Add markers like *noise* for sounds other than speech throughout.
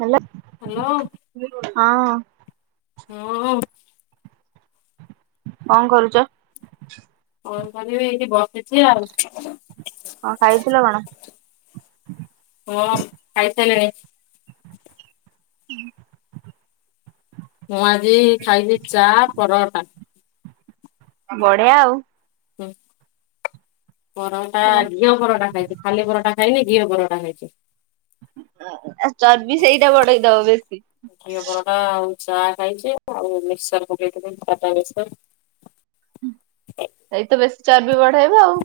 Hello. Hello. ହଁ। ହୁଁଉଁ। କଣ କରୁଚ। କଣ କରିବି ଏଇଠି ବସିଛି ଆଉ। କଣ ଖାଇଥିଲ କଣ। ହଁ ଖାଇସାରିଲିଣି। *inaudible* ମୁଁ ଆଜି ଖାଇଚି ଚା ପରଅଟା। ବଢିଆ ଆଉ। ହୁଁ ପରଅଟା କୁହ। ଘିଅ ପରଟା ଖାଇଥି ଖାଲି ପରଟା ଖାଇନି ଘିଅ ପରଟା ଖାଇଚି। ଆ ଚର୍ବି ସେଇଟା ବଢେଇ ଦବ ବେଶୀ। ଘିଅ ପରଟା ଆଉ ଚା ଖାଇଚି ଆଉ ମିକ୍ସଚର ପକେଇଥିଲି ଟାଟା ମିକ୍ସ୍ଚାର। ସେଇତ ବେଶୀ ଚର୍ବି ବଢେଇବ ଆଉ।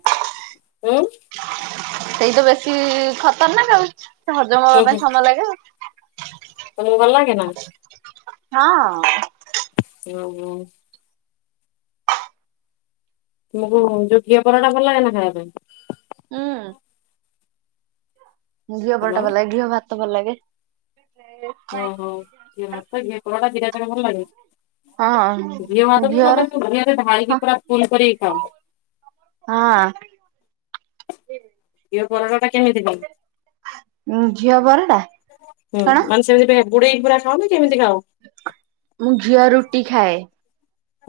ଉଁ ସେଇ ତ ବେଶୀ ଖତରନାକ ଆଉ ସେ ହଜମ ହବା ପାଇଁ ସମୟ ଲାଗେ ଆଉ। ତମେ ଗଲାଣି ନା। ହଁ। ଓହୋ। ତମକୁ ଯୋଉ ଘିଅ ପରଟା ଭଲ ଲାଗେ ନା ଖାଇବା ପାଇଁ। ହୁଁ। ଘିଅ ହ୍ୟାଲୋ ପଲଟା ଭଲ ଲାଗେ ଘିଅ ଭାତ ଭଲ ଲାଗେ। ଓହୋ ଘିଅ ଭାତ ଘିଅ ପରଟା ଦିଟା ଯାକ ଭଲ ଲାଗେ। ହଁ। ଘିଅ ଭାତକୁ ଘିଅର ଏକାଥରକେ ଘିଅରେ ହଁ ଢାଳିକି ପୁରା ଫୁଲ କରିକି ଖାଉ। ହଁ। ଘିଅ ପରଟାଟା କେମିତି କଲୁ ଘିଅ ପରଟା ହୁଁ କଣ? ମାନେ ସେ ଇଟା ବୁଡେଇକି ପୁରା ଖାଅନା କେମିତି ଖାଅ। ମୁଁ ଘିଅ ରୁଟି ଖାଏ।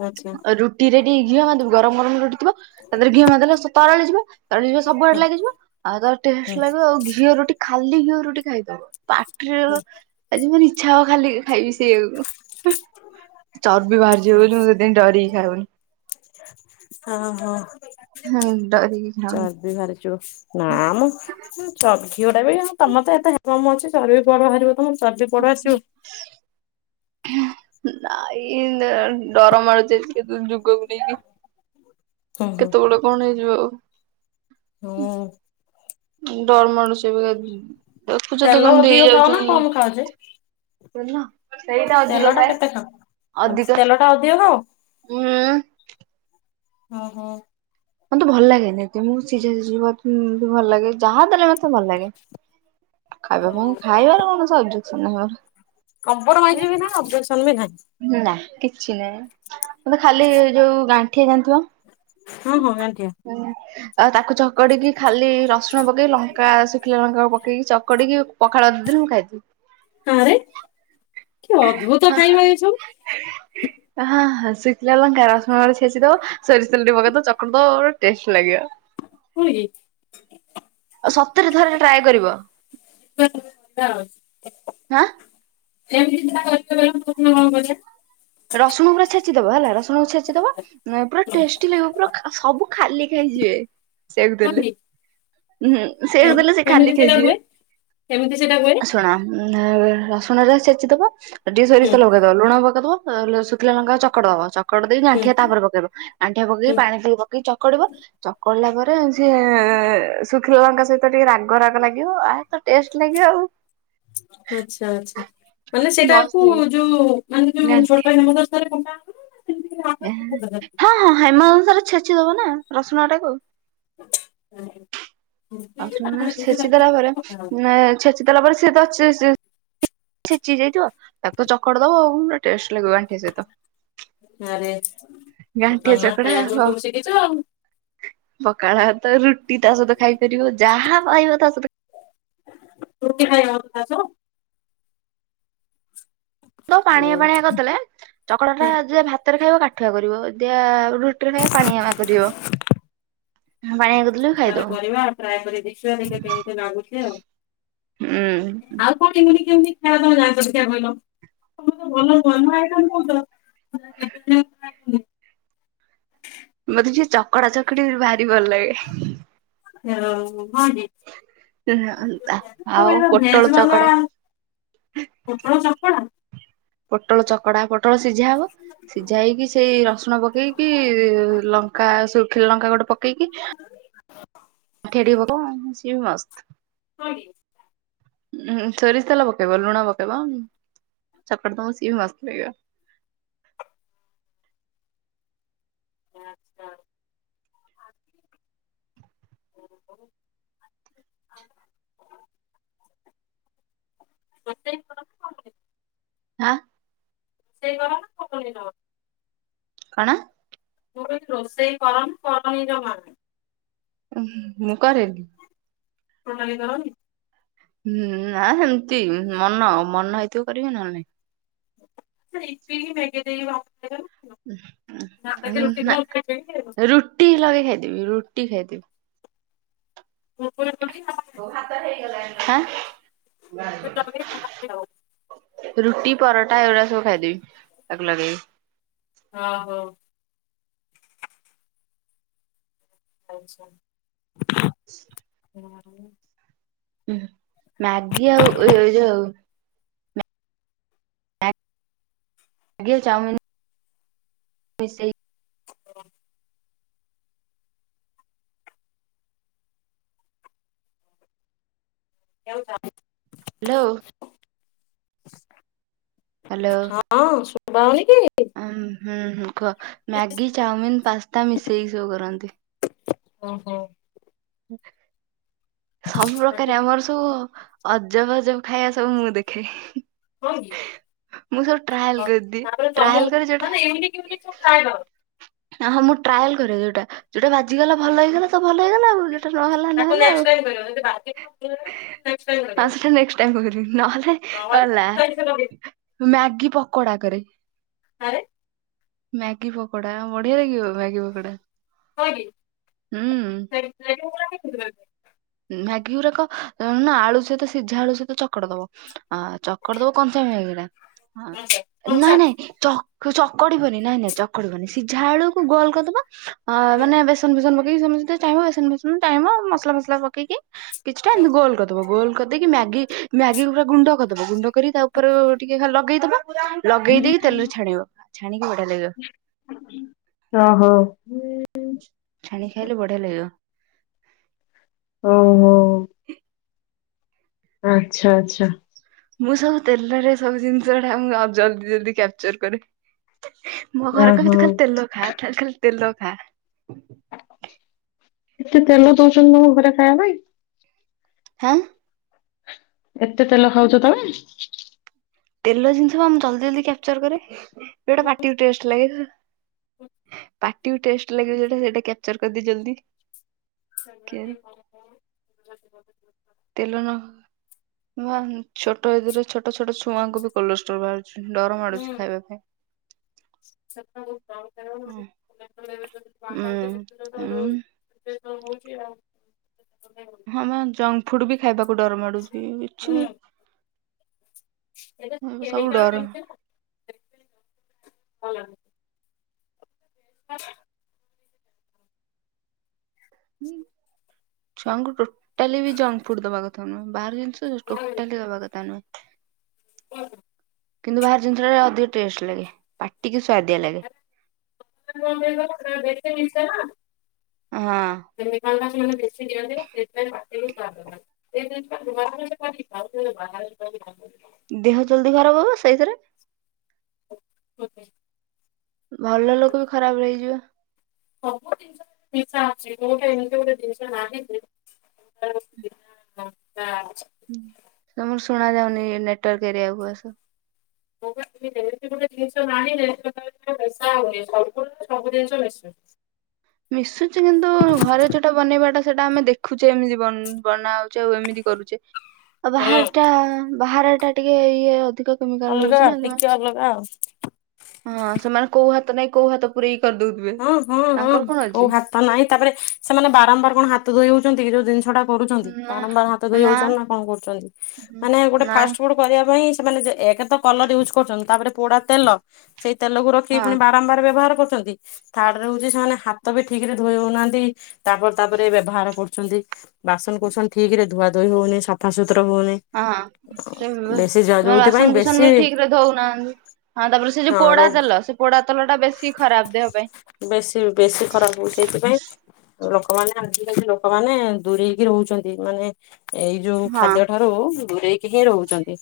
ଆଚ୍ଛା ହୁଁ ରୁଟି ରେ ଟିକେ ଘିଅ ମାରିଦବୁ ଗରମ ଗରମ ରୁଟି ଥିବ ତା ଦେହରେ ଘିଅ ମାରିଦେଲେ ସେ ତରଳି ଯିବ। ତରଳି ଯିବ ସବୁଆଡେ ଲାଗିଯିବ ଆଉ ତାର ହୁଁ ଟେଷ୍ଟ ଲାଗିବ ଆଉ ଘିଅ ରୁଟି ଖାଲି ଘିଅ ରୁଟି ଖାଇବୁ ପାଟିରେ ହୁଁ ବ ଆଜି ମାନେ ଇଚ୍ଛା ହବ ଖାଲି ଖାଇବି ସି ହେ ବୋପା, ଚର୍ବି ବାହାରିଯିବବୋଲି ମୁଁ ସେଥିପାଇଁ ଡରିକି ଖାଉନି। ହଁ, ହଁ ହଁ ଡରିକି ଖାଉନି ଚର୍ବି ବାହାରିଯିବ। ନା ମ ଘିଅ ଟା ବି ତମର ତ ଏତେଯଜ୍ଞ ହୋମ ଅଛି ଚବ଼ି ବାହାରିବ ତମ। ଚର୍ବି କୁଆଡୁ ଆସିବ। ହାଏ। ନାଇଁ ଡର ମାଡୁଚି ଯୁଗକୁ ନେଇକି। ହୁଁ ହୁଁ କେତେବେଳେ କଣ ହେଇଯିବ। ହୁଁ। ଡର ମଡୁଚି ଏବେକୁ ଦେଖୁଛ ତ ତେଲ କେମିତି ଅଧିକ ଖାଅ ହେଇଯାଉଛନ୍ତି। କମ ନା- ଖାଅ ଯେ ତେଲ ସେଇଟା ତେଲ ଅଧିକ ଟା ଖାଏ କେତେ ଖାଅ? ଅଧିକ *unintelligible* ଉଁ ଓ ହୋ। ମୋତେ ଭଲ ଲାଗେନି ଏତ ମୁଁ ସିଝା ସିଝ ବି ଭଲ ଲାଗେ ଯାହା ଦେଲେ ମତେ ଭଲ ଲାଗେ। ଖାଇବା ପାଇଁ ହଁ ଖାଇବାର କୌଣସି ଅବଜେକ୍ସନ ନାହିଁ ମୋର। କମ୍ପ୍ରୋମାଇଜ୍ ବି ନାହିଁ ଅବଜେକ୍ସନ ବି ନାହିଁ। ନା କିଛି ନାହିଁ। ମତେ ଖାଲି ଯୋଉଁ ଗାଣ୍ଠିଆ ଗାଣ୍ଠିଆ ହଁ ହଁ ଗାଣ୍ଠିଆ ହୁଁ ଆଉ ତାକୁ ଚକଡିକି ଖାଲି ରସୁଣ ପକେଇ ଲଙ୍କା ଶୁଖିଲା ଲଙ୍କାକୁ ପକେଇକି ଚକଡିକି ପଖାଳ ଭାତ ଦେଲେ ମୁଁ ଖାଇଦେବି। ହଁ ରେ ହଁ ହଁ ହଁ ସିକ ଲଙ୍କା ରସୁଣ ଛେଚି ଦବ ସୋରିଷ ତେଲ ଟିକେ ପକେଇ ଦବ ଚକୁଟି ଦବ ବଢ଼ିଆ ଟେଷ୍ଟ ଲାଗିବ। ନୁହେଁ କି ଆଉ ସତରେ ଥରେ ଟ୍ରାଏ କରିବ। କରିବା ଆଉ। ହାଁ ଏମିତି ସେଟା କରିବା କହିଲ ପ୍ରଥମେ କଣ କରିବା? ରସୁଣ ପୁରା ଛେଚିଦବ ହେଲା ରସୁଣ କୁ ଛେଚିଦବ ନାଇଁ ପୁରା ଟେଷ୍ଟି ଲାଗିବ ପୁରା ସବୁ ଖାଲି ଖାଇଯିବେ ସେମିତି ହଁ ଦେଲେ। କି ହୁଁ ସେଇଆ କୁ ଦେଲେ ସେ ଖାଲି କେମିତି ସେଟା ହୁଏ ଖାଇଯିବେ। କେମିତି ସେଟା ହୁଏ। ଶୁଣ ରସୁଣ ଟା ଛେଚି ଦବ ଟିକେ ସୋରିଷ ହୁଁ ତେଲ ପକେଇ ଦେବ ଲୁଣ ପକେଇ ଦବ ଶୁଖିଲା ଲଙ୍କା ଚକଡ଼ି ଦବ ଚକଡ଼ି ଦେଇକି ହୁଁ ଗାଣ୍ଠିଆ ତାପରେ ପକେଇବ ଗାଣ୍ଠିଆ ପକେଇ ହୁଁ ପାଣି ଚକଡିବ। ଚକଡ଼ିଲା ପରେ ସେ ଶୁଖିଲା ଲଙ୍କା ସହିତ ଟିକେ ରାଗ ରାଗ ଲାଗିବ ଆ ଟେଷ୍ଟ ଲାଗିବ ଆଉ। ଆଛା ଆଛା ମାନେ ମସ୍ତ ସେଟାକୁ ଲାଗିବ। ଯୋଉଁ ମାନେ ଯୋଉଁ ଛୋଟ ହେମଦସ୍ତା ରେ କୁଟା ହେବ ନା ସେମିତି ହଁ ହଁ ହେମଦସ୍ତା ରେ ଛେଚିଦବ ନା ରସୁଣ ଟାକୁ। *unintelligible* ରସୁଣ ଟାକୁ ଛେଚି ଦେଲା ପରେ ଛେଚି ଦେଲା ପରେ ସିଏ ତ ଅଛି ଚି ଚି ଛେଚି ହେଇଯାଇଥିବ ତାକୁ ତ ଚକଡ ଦବ ଆଉ ପୁରା ଟଷ୍ଟ ଲାଗିବ ଗାଣ୍ଠିଆ ସହିତ। ଆରେ ସଖାଳ ଗାଣ୍ଠିଆ ର ଚକଡା ଖାଇବା ହ ସବୁ ଶିଖିଚ ଆଉ। ପଖାଳ ଭାତ ରୁଟି ତା ସହିତ ଖାଇପାରିବ ଯାହା ପାଇବ ତା ସହିତ ରୁଟି ଖାଇ ହେବ ତା ସହ? ତ ପାଣିଆ ପାଣିଆ କରିଦେଲେ ଚକଡ଼ା ଟା ଯେ ଭାତ ଭାତ ରେ ଖାଇବ କାଠୁଆ କରିବ ଯିଏ ରୁଟିରେ ଖାଇବା ପାଣିଆ କରିବ। ପାଣିଆ କରିଦେଲେ ବି ଥରେ ଖାଇଦଉ କରିବା ଆଉ ଟ୍ରାଏ କରି ଦେଖିବା ଟିକେ କେମିତି ଲାଗୁଛି ଆଉ। ହୁଁ ଆଉ କଣ ଏମିତି କେମିତି ଖାଇବା ତମେ ଜାଣିଚ ଦେଖିଆ କହିଲ? ତମେ ତ ଭଲ ନୁଆଁ ନୁଆଁ ଆଇଟମ କହୁଚ ଏବେ ମତେ ଯିଏ ଚକଡା ଚକଡି ଭାରି ଭଲ ଲାଗେ। *unintelligible* ଏହେ ଆଉଁ ଆ, ଭେଜ ପୋଟଳ ବାଲା ଚୋକଡା। ପୋଟଳ ଚୋକଡା? ପୋଟଳ ଚୋକଡା, ପୋଟଳ ସିଝା ହବ। ସିଝା ହେଇକି ସେଇ ରସୁଣ ପକେଇକି ଲଙ୍କା ଶୁଖିଲା ଲଙ୍କା ଗୋଟେ ପକେଇକି ସିଏ ଟିକେ ପକ ସିଏ ବି ମସ୍ତ। ହଁ କି? ଉଁହୁଁ, ସୋରିଷ ତେଲ ପକେଇବ, ଲୁଣ ପକେଇବ, ଚୋକଟି ଦବ। ସିଏ ବି ମସ୍ତ ଲାଗିବ। ଆଚ୍ଛା। *inaudible* ରୋଷେଇ *unintelligible* କରୁନି। ହା ସେଇ ଗୋଡା ନା *unintelligible* କଣ? ମୁଁ କହିଲି ରୋଷେଇ କରନା, କରନି ଜମା? ଉଁ, ହୁଁ ମୁଁ କରେନି। ଟୋଟାଲି କରନି? ନା ସେମତି ମନ ମନ ହେଇଥିବ କରିବି, ନହେଲେ ନାହଁ। ତ ଏତିକି *unintelligible* ଦେଇକି ଭାତ ଗାଳୁ। ଉଁ, ହୁଁ, ଆଁ, ଆଉଁ, ନା ଖାଇବ ରୁଟି ଲଗେଇ ଖାଇଦେବି। ରୁଟି ଖାଇଦେବି। ତୁମୋ ଉପରେ *inaudible* ହାଁ? ଖାଇବ ରୁଟି, ପରଟା ଏଉଡା ସବୁ ଖାଇଦେବି। ଆଉ ଲଗେଇ। ହଁ, ହଉ। ଆଚ୍ଛା। *inaudible* ମାନେ? ଉଁ, ହୁଁ, ମାଗି ଆଉ ଏଇ ଏଇ ଯୋଉ ମ୍ୟାଗି ଆଉ ଚାଉମିନ ମିଶେଇ *inaudible* କେଉଁ *inaudible* ଲୋ ହଁ ଶୁବା ହଉନି କି? ଆଉଁ, ହୁଁ, ହୁଁ, କୁହ ମ୍ୟାଗି, ଚାଉମିିନ, ପାସ୍ତା ମିଶେଇକି ସବୁ କରନ୍ତି। ଓ ହୋ। ତାକୁ ସବୁପ୍ରକାର ଆମର ସବୁ ଅଜବ ଅଜବ ଖାଇବା ସବୁ ମୁଁ ଦେଖେ। ହଁ କି? ମୁଁ ସବୁ ଟ୍ରାଏଲ କରିଦିଏ। ତାପରେ ତୋମୁ ଟ୍ରାଏଲ କରେ ଯୋଉଟା ମାନେଏମିତି କେମିତି ସବୁ ଟ୍ରାଏ କର? ଅଁ, ହଁ ମୁଁ ଟ୍ରାଏଲ୍ କରେ ଯୋଉଟା। ଯୋଉଟା ବାଜିଗଲା ଭଲ ହେଇଗଲା ତ ଭଲ ହେଇଗଲା ଆଉ ଯେ ଟା ନହେଲା ତାକୁ ନହେଲା ନେକ୍ସଟ୍ ଆଉ। ଟାଇମ୍ କରିବ ଯଦି ବାକି ନେକ୍ସଟ୍ ଟାଇମ୍ ଆଉ କରିବ ସେଟା ନେଷ୍କଟ୍ ଟାଇମ୍ କୁ କରିବି। ନହଲେ ନହେଲେ ଅଲା, ଯାଇକି ସେ ଲଗେଇ ମ୍ୟାଗି ପକୋଡା କରେ। ଆରେ ମ୍ୟାଗି ପକୋଡା ବଢିଆ ଲାଗିବ ମ୍ୟାଗି ପକୋଡା ହଁ କି? ହୁଁ। *unintelligible* ମ୍ୟାଗି ଗୁରାକ ଅ, ନା ଆଳୁ ସହିତ ସିଝା ଆଳୁ ସହିତ ଚୋକଡ ଦବ। ଆ ଚୋକଡି ଦବ କଞ୍ଚା ମ୍ୟାଗି ଟା, କଞ୍ଚା ନାଇଁ ନାଇଁ ଚ କୁ ଚୋକଡି ବନି ନାଇଁ ନାଇଁ ଚୋକଡି ବନି। ସିଝା ଆଳୁ କୁ ଗୋଲ କରିଦବା ଆ ହୁଁ ମାନେ ବେଶ ବେସନ ଫେଶନ ପକେଇ କି ତୋମେ ଯଦି ଚାହିଁବ, ବେସନ ଫେସନ ଚାହିଁବ ମସଲା ଫସଲା ପକେଇକି କିଛିଟା ହୁଁ। ଏମିତି ଗୋଲ କରିଦବ ଗୋଲ କରିଦେଇ କି ମ୍ୟାଗି ମ୍ୟାଗି ପୁରା ଗୁଣ୍ଡ କରିଦବ ଗୁଣ୍ଡ କରି ତା ଉପରୁ ଟିକେ ଲଗେଇଦବା ଲଗେଇ ଦେଇେଇକି ତେଲରୁ ଛାଣିବ ଛାଣିକି ବଢିଆ ଲାଗିବ। ଓ ହଁ। ଛାଣି ଖାଇଲେ ବଢିଆ ଲାଗିବ। ହଉ ହଁ। ଆଚ୍ଛା ଆଚ୍ଛା। ମୁଁ ସବୁ ତେଲରେ ସବୁ ଜିନିଷଟା ମୁଁ ଜଲଦି ଜଲଦି କ୍ୟାପଚର କରେ। ମୋ ଘର କହିବେ ତୁ ଓହୋ। ଖାଲି ତେଲ ଖା ଖାଲି ଖାଲି ତେଲ ଖା ଏତେ ତେଲ ଦଉଛନ୍ତି ତମ ଘରେ ଖାଇବା ପାଇଁ। ହାଁ ଏତେ ତେଲ ଖାଉଛ ତମେ। ତେଲ ଜିନିଷ ଜଲଦି ଜଲଦି କ୍ୟାପଚର କରେ ସେଇଟା ପାଟି କୁ ଟେଷ୍ଟ ଲାଗେ। ପାଟିକୁ ଟେଷ୍ଟ ଲାଗିବ ଯଉଟା ସେଇଟା କ୍ୟାପଚର କରିଦିଏ ଜଲଦି। କିଆରେ *inaudible* ତେଲ ନ ବା ଛୋଟ ଏଜରେ ଛୋଟ ଛୋଟ ଛୁଆଙ୍କୁ ବି କୋଲଷ୍ଟ୍ରୋଲ ବାହାରୁଛି ଡର ମାଡୁଛି ଖାଇବା ପାଇଁ। *unintelligible* ସେ ଯୋଉ। ହୁଁ ଉଁ ଉଁ ସେ ତ ହଉଛି ଆଉ। ହଁ ମା ଜଙ୍କ ଫୁଡ ବି ଖାଇବାକୁ ଡର ମାଡୁଛି କିଛ ବି ଏଟା ସବୁ ଡର କେମିକାଲ *unintelligible* *inaudible* *inaudible* ଛୁଆଙ୍କୁ ଟୋଟାଲି ବି ଜଙ୍କ ଫୁଡ ଦବା କଥା ନୁହେଁ ବାହାର ଟୋଟାଲି ଦବା କଥା ନୁହେ। *unintelligible* କିନ୍ତୁ ବାହାର ଜିନିଷଟା ଅଧିକ ଟେଷ୍ଟ ଲାଗେ ପାଟିକି ସୁ୍ଆଦିଆ ଲାଗେ। *unintelligible* ବେଶୀ ନିଶା ନା। ହଁ। *unintelligible* ସେମାନେ ବେଶୀ ଦିଅନ୍ତି ସେଥିପାଇଁ ପାଟିକୁ ସୁଆଦ ଲାଗେ। *unintelligible* ଦେହ ଜଲଦି ଖରାପ ହବ ସେଇଥିରେ। *unintelligible* ଭଲ ଲୋକ ବି ଖରାପ ରହିଯିବେ। ସବୁ ଜିନିଷ ନିଶା ଅଛି କଉଠେ ଏମିତି ଗୋଟେ ଜିନିଷ ନାହିଁ ଯେ ଲଙ୍କା। ହଁ ତମର ଶୁଣା ଯାଉନି ନେଟୱାର୍କ ଏରିଆକୁ ଆସ। ଏମିତି ଗୋଟେ ଜିନିଷ ନାହିଁ ଯେ ଯଉଥିରେ ମିଶା ହଉନି ସବୁ ଜିନିଷ ମିଶୁ ମିଶୁଛି କିନ୍ତୁ ଘରେ ଯୋଉଟା ବନେଇବାଟା ସେଟା ଆମେ ଦେଖୁଛେ ଏମିତି ବନ ବନାହ ଆଉ ଏମିତି କରୁଛେ ଆଉ ହୁଁ, ବାହାର ଟା ବାହାର ଟା ଟିକେ ଇଏ ଅଧିକ। କେମିକାଲ ଅଲଗା ରହୁଛି ନା ଟିକେ ଅଲଗା ଆଉ। ହଁ ସେମାନେ କୋଉ ହାତ ନାଇଁ କୋଉ ହାତ ପୁରେଇକି କରିଦଉଥିବେ ତାଙ୍କର କଣ ଅଛି। ନହିଁ ତାପରେ ସେମାନେ ବାରମ୍ବାର କଣ ହାତ ଧୋଇ ହଉଛନ୍ତି କି ଯୋଉ ଜିନିଷଟା କରୁଚନ୍ତି ନା ବାରମ୍ବାର ହାତ ଧୋଇ ହଉଛନ୍ତି ନା କଣ କରୁଛନ୍ତି ମାନେ ଗୋଟେ ଫାଷ୍ଟ ନାଇଁ ଫୁଡ୍ କରିବା ପାଇଁ ସେମାନେ ଯେ ଏକ ତ କଲର ୟୁଜ କରୁଚନ୍ତି ତା ପରେ ପୋଡା ତେଲ ସେ ତେଲ କୁ ରଖିକି ହଁ ପୁଣି ବାରମ୍ବାର ବ୍ୟବହାର କରୁଛନ୍ତି। ଥାର୍ଡ ରେ ହଉଛି ସେମାନେ ହାତ ବି ଠିକ ରେ ଧୋଇ ହଉନାହାନ୍ତି ତାପରେ ତାପରେ ବ୍ୟବହାର କରୁଛନ୍ତି। ବାସନ କୁସନ ଠିକ ରେ ଧୁଆ ଧୋଇ ହଉନି ସଫା ସୁତୁର ହଉନି। ବେଶୀ ଯ ହଁ ଯୋଉଥିପାଇଁ ବେଶୀ ବାସନକୁସନ ବି ଠିକ ରେ ଧଉନାହାନ୍ତି। ହଁ ତାପରେ ସେ ଯୋଉ ହଁ ପୋଡା ରୋଗ ତେଲ ସେ ପୋଡା ତେଲ ଟା ବେଶୀ ଖରାପ ଦେହ ପାଇଁ। ବେଶୀ ବେଶୀ ଖରାପ ହଉ ସେଇଥିପାଇଁ ଲୋକମାନେ ଆଜିକାଲି ଲୋକମାନେ ଦୂରେଇକି ରହୁଛନ୍ତି ମାନେ ଏଇ ଯୋଉ ହଁ ଖାଦ୍ୟ ଠାରୁ ଦୂରେଇକି ହିଁ ରହୁଚନ୍ତି।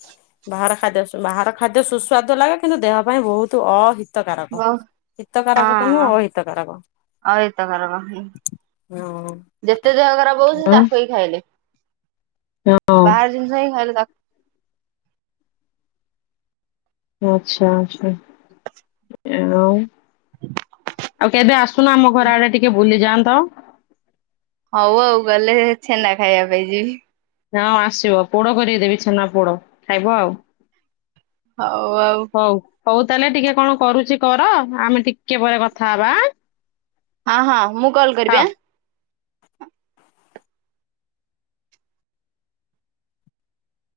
ବାହାର ଖାଦ୍ୟ ସୁ ବାହାର ଖାଦ୍ୟ ସୁସ୍ୱାଦ ଲାଗେ କିନ୍ତୁ ଦେହ ପାଇଁ ବହୁତ ଅହିତକାରକ। ବହୁ ଖରାପ ତ ନୁହଁ ଅହିତକାରକ। ଅହିତ କାରକ। ଆଉ ଯେତେ ଦେହ ଖରାପ ହଉ ସେ ତାକୁ ହିଁ ଖାଇଲେ। ହଁ ବାହାର ଜିନିଷ ହିଁ ଖାଇଲେ ତା ଆଚ୍ଛା, ଆଛା ଆଉ ଆଉ କେବେ ଆସୁନ ଆମ ଘର ଆଡେ ଟିକେ ବୁଲିଯାଆନ୍ତ। ହଉ ଆଉ ଗଲେ ଛେନା ଖାଇବା ପାଇଁ ଯିବି। ହଁ ଆସିବ ପୋଡ କରି କି ଦେବି ଛେନା ପୋଡ ଖାଇବ ଆଉ। ହଉ ଆଉ। ହଉ ହଉ ତାହେଲେ ଟିକେ କଣ କରୁଚି କର ଆମେ ଟିକେ ପରେ କଥା ହବା ଆଁ। ହଁ ହଁ ମୁଁ କଲ୍ ହଉ। କରିବି ଆଁ।